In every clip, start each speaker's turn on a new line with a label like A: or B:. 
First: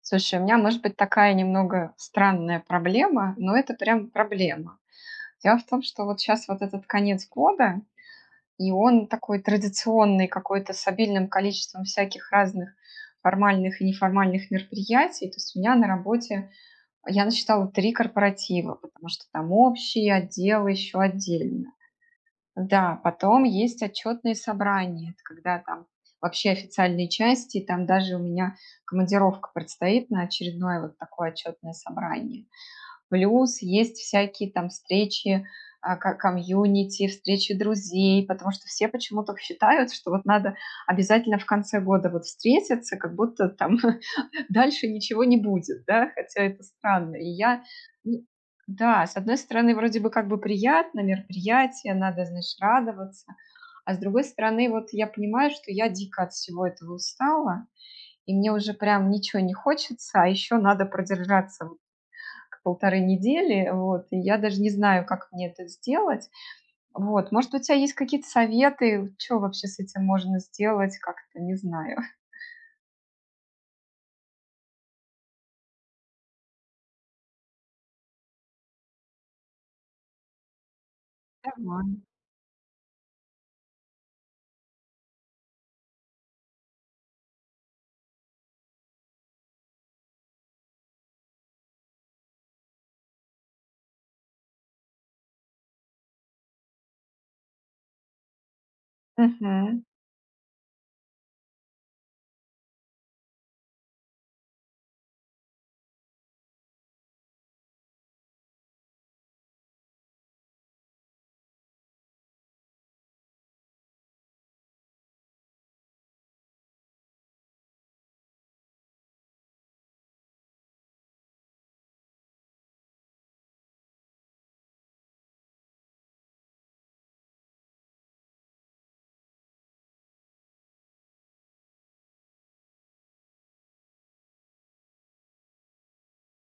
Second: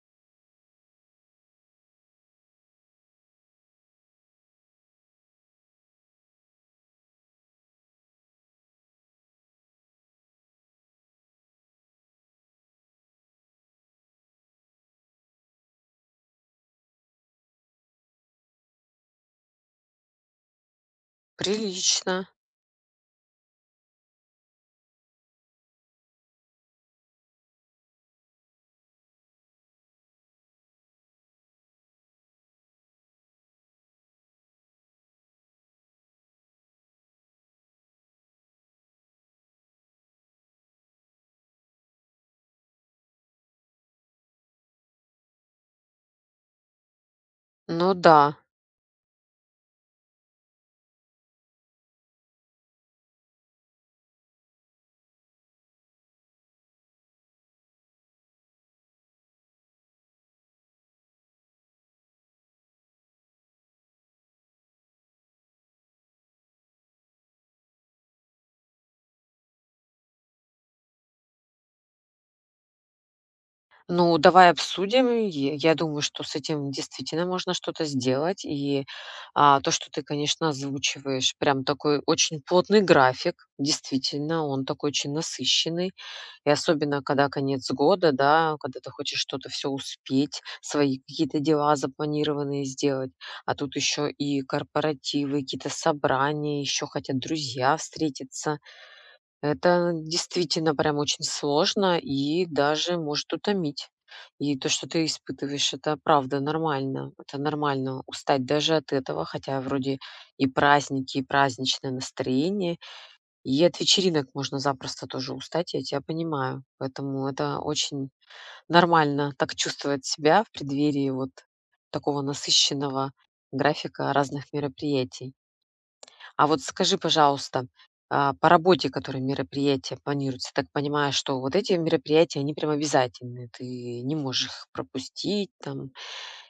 A: Слушай, у меня может быть такая немного странная проблема, но это прям проблема. Дело в том, что вот сейчас вот этот конец года, и он такой традиционный какой-то с обильным количеством всяких разных формальных и неформальных мероприятий. То есть у меня на работе, я насчитала три корпоратива, потому что там общий отдел еще отдельно.
B: Прилично.
A: Да, потом есть отчетные собрания, это когда там вообще официальные части, и там даже у меня командировка предстоит на очередное вот такое отчетное собрание. Плюс есть всякие там встречи комьюнити, встречи друзей, потому что все почему-то считают, что вот надо обязательно в конце года вот встретиться, как будто там дальше ничего не будет, да, хотя это странно. И я,
B: Ну да.
A: ну, да, с одной стороны, вроде бы как бы приятно, мероприятие, надо, значит, радоваться, а с другой стороны, вот я понимаю, что я дико от всего этого устала, и мне уже прям ничего не хочется, а еще надо продержаться вот к полторы недели, вот, и я даже не знаю, как мне это сделать. Вот, может, у тебя есть какие-то советы, что вообще с этим можно сделать, как-то, не знаю.
B: Ну, давай обсудим. Я думаю, что с этим действительно можно что-то сделать. То, что ты, конечно, озвучиваешь, прям такой очень плотный график. Действительно, он такой очень насыщенный. И особенно, когда конец года, да, когда ты хочешь что-то все успеть, свои какие-то дела запланированные сделать. А тут еще и корпоративы, какие-то собрания, еще хотят друзья встретиться.
A: Давай.
B: Это действительно прям очень сложно и даже может утомить. И то, что ты испытываешь, это правда нормально. Это нормально устать даже от этого, хотя вроде и праздники, и праздничное настроение, и от вечеринок можно запросто тоже устать, я тебя понимаю. Поэтому это очень нормально так чувствовать себя в преддверии вот такого насыщенного графика разных мероприятий. А вот скажи, пожалуйста, по работе, которые мероприятия планируются, так понимаю, что вот эти мероприятия, они прям обязательны. Ты не можешь их пропустить там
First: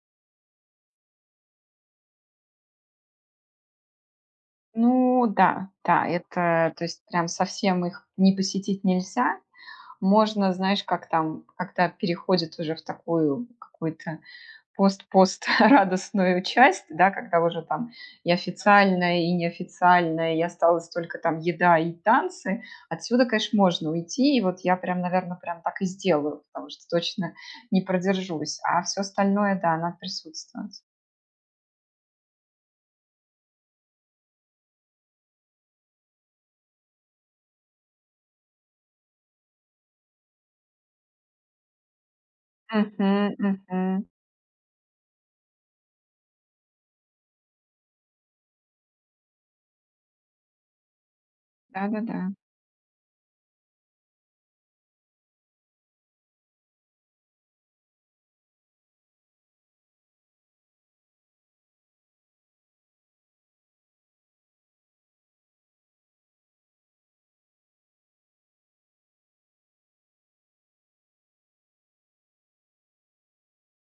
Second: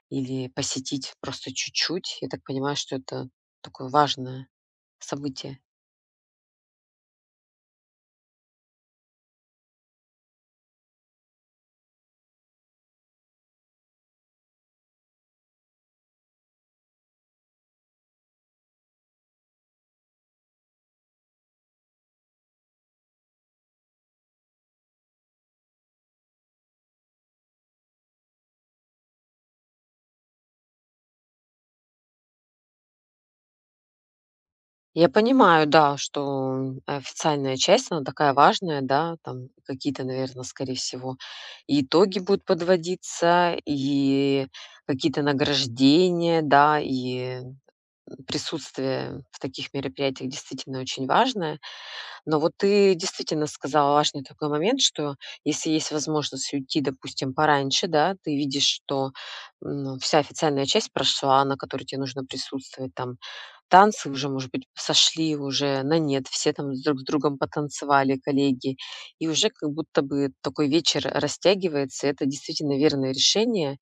B: или посетить просто чуть-чуть. Я так понимаю, что это такое важное
A: Ну
B: событие.
A: да, да, это, то есть прям совсем их не посетить нельзя. Можно, знаешь, как там, когда переходит уже в такую какую-то пост-пост радостную часть, да, когда уже там и официальная, и неофициальная, и осталось только там еда и танцы, отсюда, конечно, можно уйти, и вот я прям, наверное, прям так и сделаю, потому что точно не продержусь, а все остальное, да, надо присутствовать.
B: Я понимаю, да, что официальная часть, она такая важная, да, там какие-то, наверное, скорее всего, и итоги будут
A: Мгм,
B: подводиться,
A: мгм.
B: и какие-то награждения, да, и присутствие в таких мероприятиях действительно очень важное.
A: Да-да-да.
B: Но вот ты действительно сказала важный такой момент, что если есть возможность уйти, допустим, пораньше, да, ты видишь, что ну, вся официальная часть прошла, на которой тебе нужно присутствовать, там танцы уже, может быть, сошли уже на нет, все там с друг с другом потанцевали, коллеги, и уже как будто бы такой вечер растягивается. Это действительно верное решение,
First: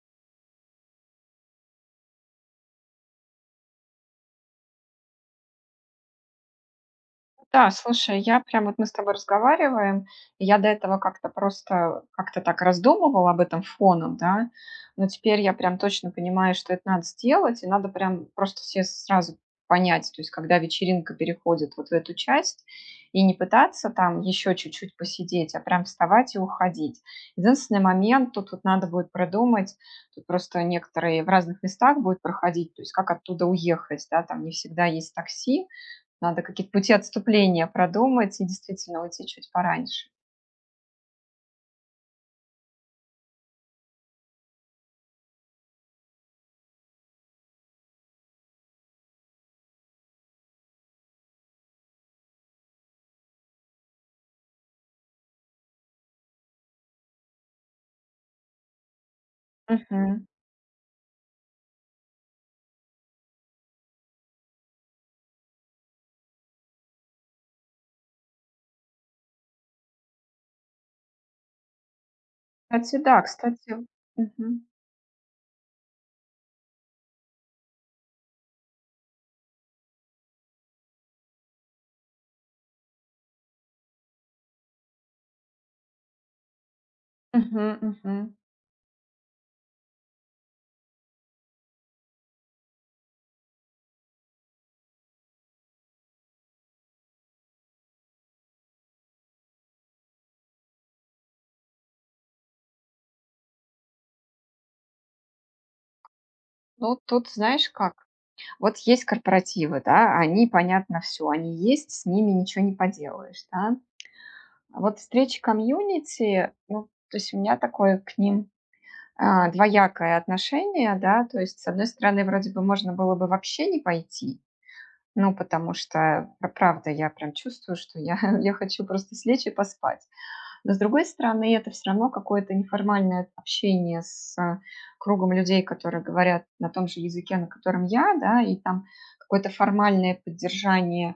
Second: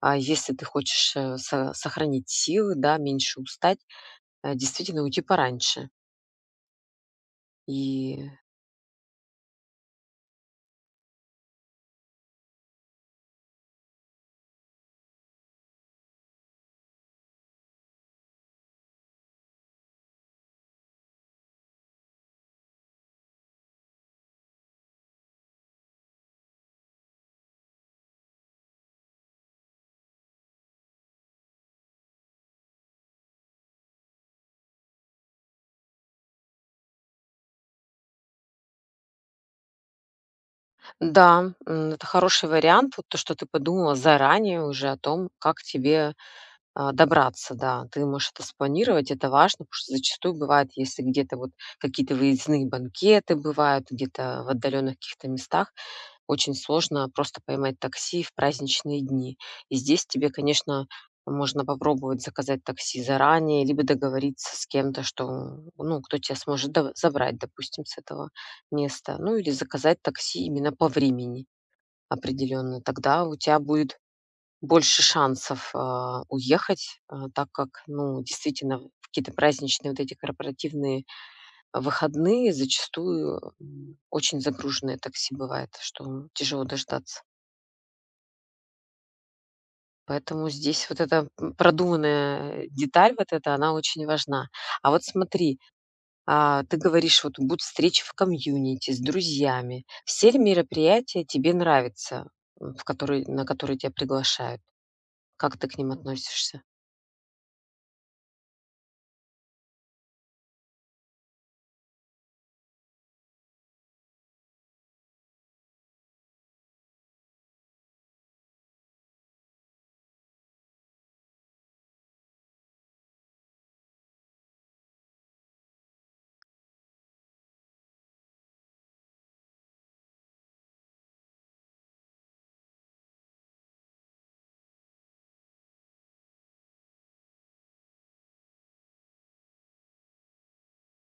B: а если ты хочешь сохранить силы, да, меньше устать, действительно уйти пораньше.
A: Да,
B: И
A: слушай, я прям вот мы с тобой разговариваем, и я до этого как-то просто как-то так раздумывала об этом фоном, да, но теперь я прям точно понимаю, что это надо сделать, и надо прям просто все сразу понять, то есть когда вечеринка переходит вот в эту часть, и не пытаться там еще чуть-чуть посидеть, а прям вставать и уходить. Единственный момент, тут вот надо будет продумать, тут просто некоторые в разных местах будут проходить, то есть как оттуда уехать, да, там не всегда есть такси, надо какие-то пути отступления продумать и действительно уйти чуть пораньше.
B: да, это хороший вариант, вот то, что ты подумала заранее уже о том, как тебе, добраться. Да, ты можешь это спланировать, это важно, потому что зачастую бывает, если где-то вот какие-то выездные банкеты бывают, где-то в отдаленных каких-то местах, очень сложно просто поймать такси в праздничные дни. И здесь
A: Мгм.
B: тебе, конечно, можно попробовать заказать такси заранее, либо договориться с кем-то, что, ну, кто тебя сможет забрать, допустим, с этого места. Ну, или заказать такси именно по времени определенно.
A: Кстати, да,
B: Тогда у тебя
A: кстати.
B: будет
A: Мгм.
B: больше шансов уехать, так как, ну, действительно, в какие-то праздничные вот эти корпоративные выходные зачастую очень загруженное такси бывает, что тяжело дождаться.
A: Мгм, мгм.
B: Поэтому здесь вот эта, продуманная деталь вот эта, она очень важна. А вот смотри, ты говоришь, вот будут встречи в комьюнити с друзьями. Все ли мероприятия тебе нравятся, в которые на которые тебя приглашают? Как ты к ним относишься?
A: Ну, тут знаешь как? Вот есть корпоративы, да, они, понятно, все, они есть, с ними ничего не поделаешь, да. А вот встречи комьюнити, ну, то есть у меня такое к ним двоякое отношение, да, то есть, с одной стороны, вроде бы можно было бы вообще не пойти, ну, потому что, правда, я прям чувствую, что я, я хочу просто слечь и поспать. Но, с другой стороны, это все равно какое-то неформальное общение с кругом людей, которые говорят на том же языке, на котором я, да, и там какое-то формальное поддержание,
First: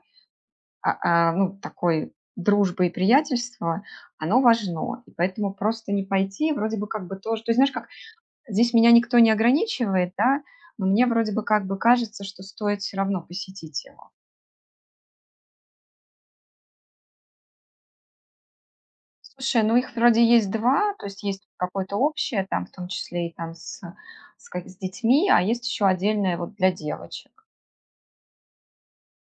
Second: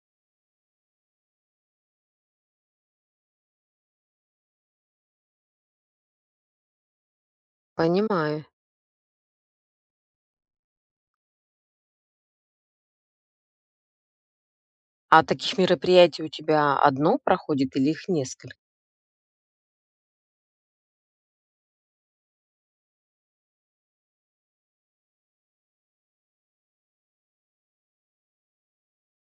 A: ну, такой дружбы и приятельства, оно важно. И поэтому просто не пойти, вроде бы как бы тоже... То есть, знаешь, как
B: Понимаю.
A: здесь меня никто не ограничивает, да, но мне вроде бы как бы кажется, что стоит все равно посетить его.
B: А таких мероприятий у тебя одно проходит или их несколько?
A: Слушай, ну их вроде есть 2, то есть есть какое-то общее, там, в том числе и там с детьми, а есть еще отдельное вот для девочек.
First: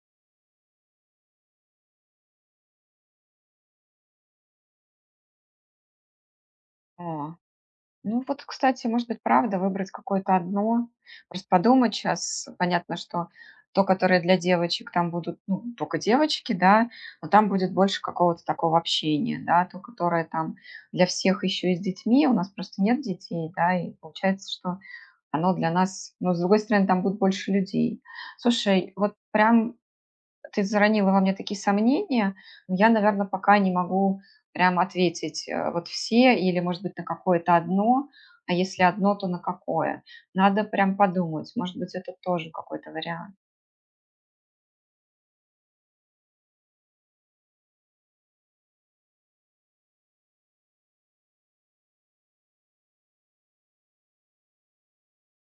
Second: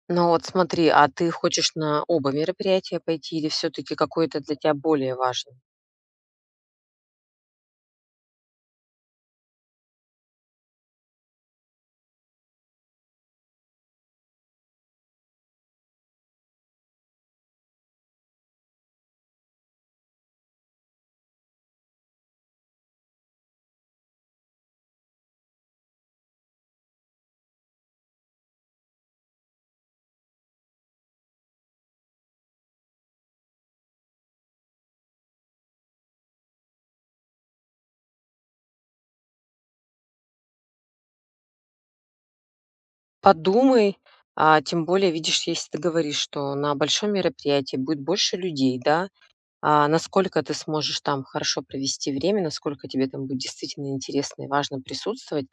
B: Ну вот смотри, а ты хочешь на оба мероприятия пойти или все-таки какое-то для тебя более важно?
A: О. Ну вот, кстати, может быть, правда выбрать какое-то одно, просто подумать сейчас. Понятно, что то, которое для девочек, там будут, ну, только девочки, да, но там будет больше какого-то такого общения, да. То, которое там для всех еще и с детьми, у нас просто нет детей, да, и получается, что оно для нас, но, с другой стороны, там будет больше людей. Слушай, вот прям ты заронила во мне такие сомнения. Но я, наверное, пока не могу прям ответить, вот все или, может быть, на какое-то одно, а если одно, то на какое. Надо прям подумать. Может быть, это тоже какой-то вариант.
B: Подумай, а тем более, видишь, если ты говоришь, что на большом мероприятии будет больше людей, да, насколько ты сможешь там хорошо провести время, насколько тебе там будет действительно интересно и важно присутствовать,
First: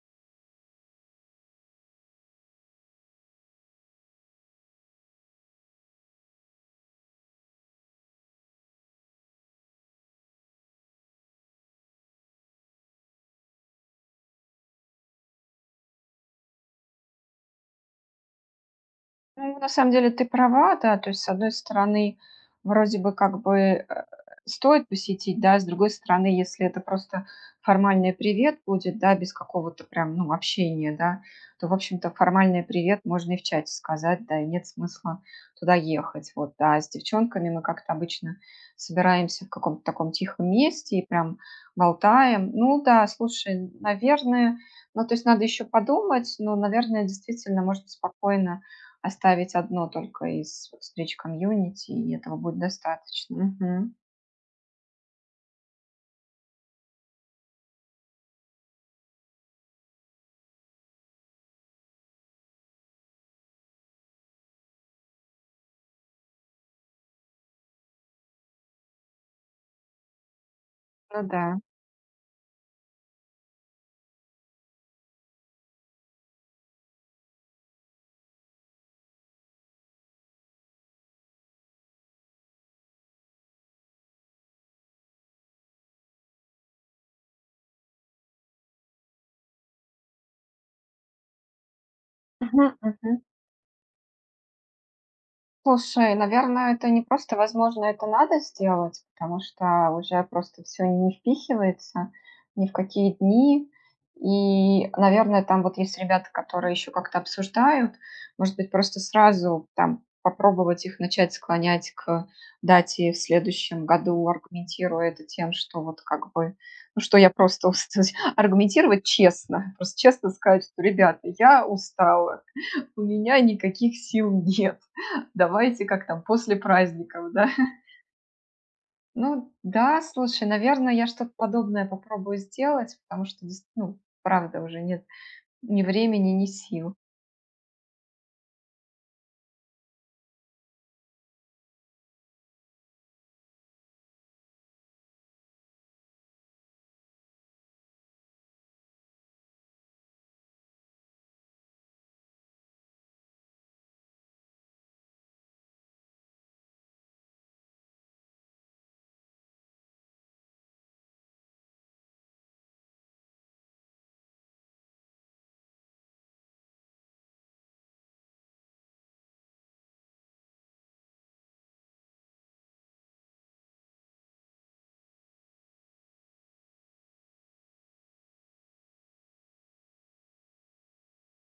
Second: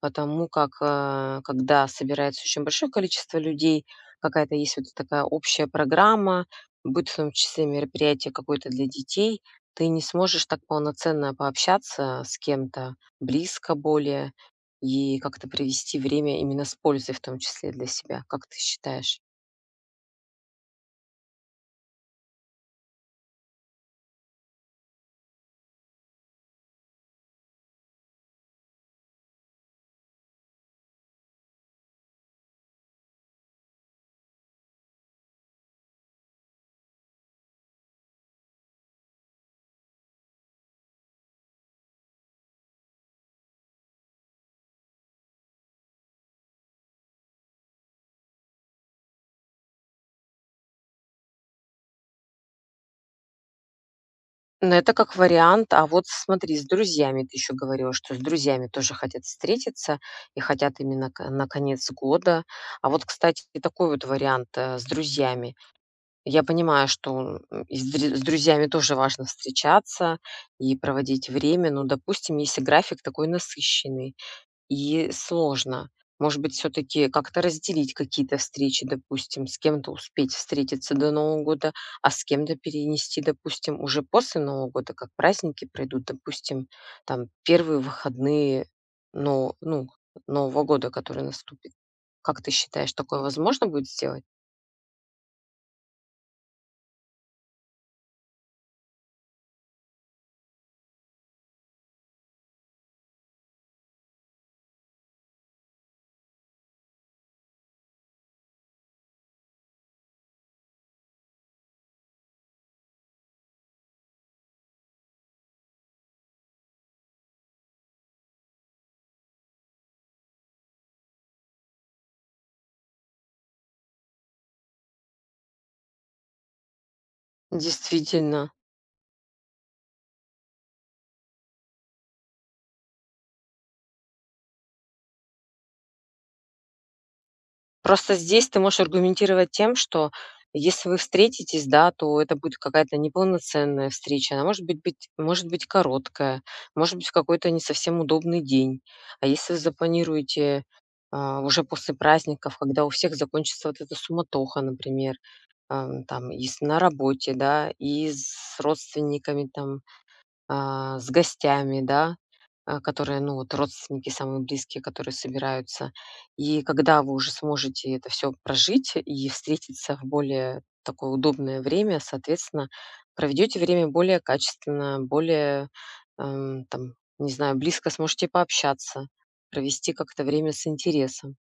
B: потому как, когда собирается очень большое количество людей, какая-то есть вот такая общая программа, будет в том числе мероприятие какое-то для детей, ты не сможешь так полноценно пообщаться с кем-то близко более и как-то провести время именно с пользой в том числе для себя. Как ты считаешь?
A: Ну, на самом деле ты права, да. То есть, с одной стороны, вроде бы как бы, э, стоит посетить, да, с другой стороны, если это просто формальный привет будет, да, без какого-то прям, ну, общения, да, то, в общем-то, формальный привет можно и в чате сказать, да, и нет смысла туда ехать. Вот, да, с девчонками мы как-то обычно собираемся в каком-то таком тихом месте и прям болтаем. Ну да, слушай, наверное, ну, то есть надо еще подумать, но, наверное, действительно можно спокойно оставить одно только из вот встреч комьюнити, и этого будет достаточно. Мгм.
B: Ну, это как вариант. А вот смотри, с друзьями ты еще говорила, что с друзьями тоже хотят встретиться и хотят именно на конец года. А вот, кстати, и такой вот вариант с друзьями. Я понимаю, что и с с друзьями тоже важно встречаться и
A: Ну
B: проводить
A: да.
B: время. Но, допустим, если график такой насыщенный, и сложно. Может быть, все таки как-то разделить какие-то встречи, допустим, с кем-то успеть встретиться до Нового года, а с кем-то перенести, допустим, уже после Нового года, как праздники пройдут, допустим, там первые выходные, но ну, Нового года, который наступит. Как ты
A: Мгм,
B: считаешь,
A: мгм.
B: такое возможно будет сделать?
A: Слушай, наверное, это не просто возможно, это надо сделать, потому что уже просто все не впихивается ни в какие дни. И, наверное, там вот есть ребята, которые еще как-то обсуждают. Может быть, просто сразу там попробовать их начать склонять к дате в следующем году, аргументируя это тем, что вот как бы, ну, что я просто устала. Аргументировать честно, просто честно сказать, что, ребята, я устала, у меня никаких сил нет. Давайте как там после праздников, да?
B: Действительно.
A: Ну да, слушай, наверное, я что-то подобное попробую сделать, потому что ну, правда уже нет ни времени, ни сил.
B: Просто здесь ты можешь аргументировать тем, что если вы встретитесь, да, то это будет какая-то неполноценная встреча. Она может быть, может быть короткая, может быть в какой-то не совсем удобный день. А если вы запланируете уже после праздников, когда у всех закончится вот эта суматоха, например, там, если на работе, да, и с родственниками там с гостями, да, которые, ну, вот родственники самые близкие, которые собираются. И когда вы уже сможете это все прожить и встретиться в более такое удобное время, соответственно, проведете время более качественно, более, там, не знаю, близко сможете пообщаться, провести как-то время с интересом.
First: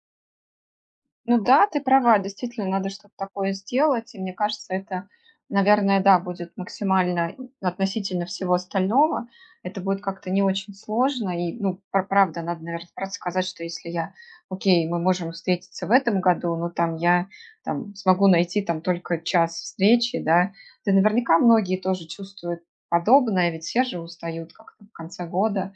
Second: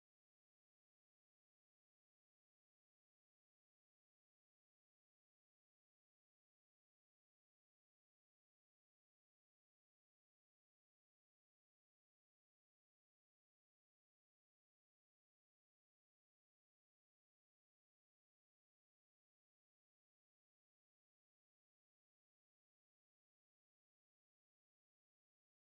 A: Ну да, ты права, действительно, надо что-то такое сделать. И мне кажется, это, наверное, да, будет максимально относительно всего остального. Это будет как-то не очень сложно. И, ну, правда, надо, наверное, просто сказать, что если я, окей, мы можем встретиться в этом году, но там я там, смогу найти там только час встречи, да. Да наверняка многие тоже чувствуют подобное, ведь все же устают как-то в конце года.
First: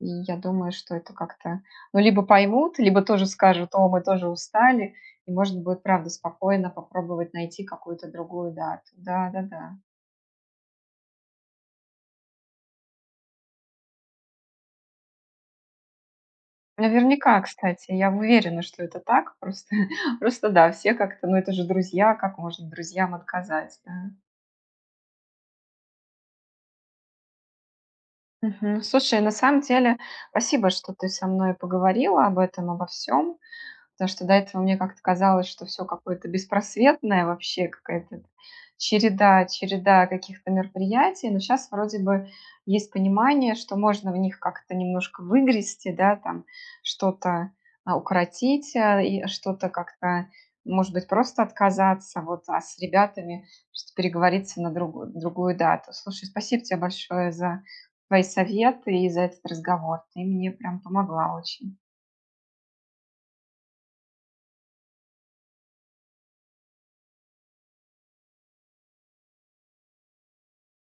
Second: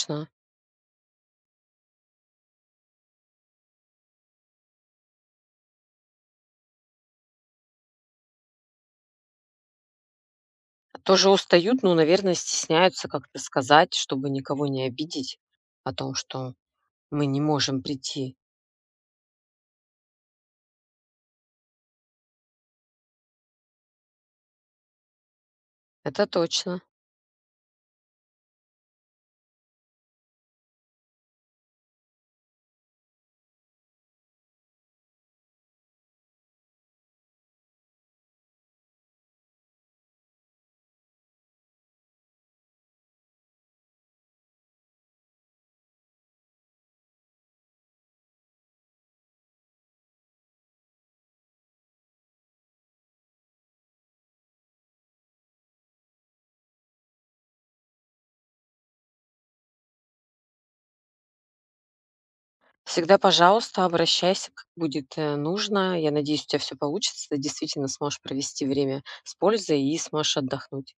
A: И я думаю, что это как-то, ну, либо поймут, либо тоже скажут, о, мы тоже устали, и можно будет, правда, спокойно попробовать найти какую-то другую дату. Да-да-да.
B: тоже устают, но, наверное, стесняются как-то сказать, чтобы никого не обидеть о том, что мы
A: Наверняка,
B: не можем
A: кстати, я
B: прийти.
A: уверена, что это так, просто, просто да, все как-то, ну, это же друзья, как можно друзьям отказать, да.
B: Это точно.
A: Мгм. Слушай, на самом деле, спасибо, что ты со мной поговорила об этом, обо всем. Потому что до этого мне как-то казалось, что все какое-то беспросветное вообще, какая-то череда каких-то мероприятий. Но сейчас вроде бы есть понимание, что можно в них как-то немножко выгрести, да, там что-то, укоротить, и что-то как-то, может быть, просто отказаться, вот, а с ребятами просто переговориться на другую дату. Слушай, спасибо тебе большое за твои советы и за этот разговор. Ты мне прям помогла очень.
B: Всегда, пожалуйста, обращайся, как будет нужно. Я надеюсь, у тебя все получится. Ты действительно сможешь провести время с пользой и сможешь отдохнуть.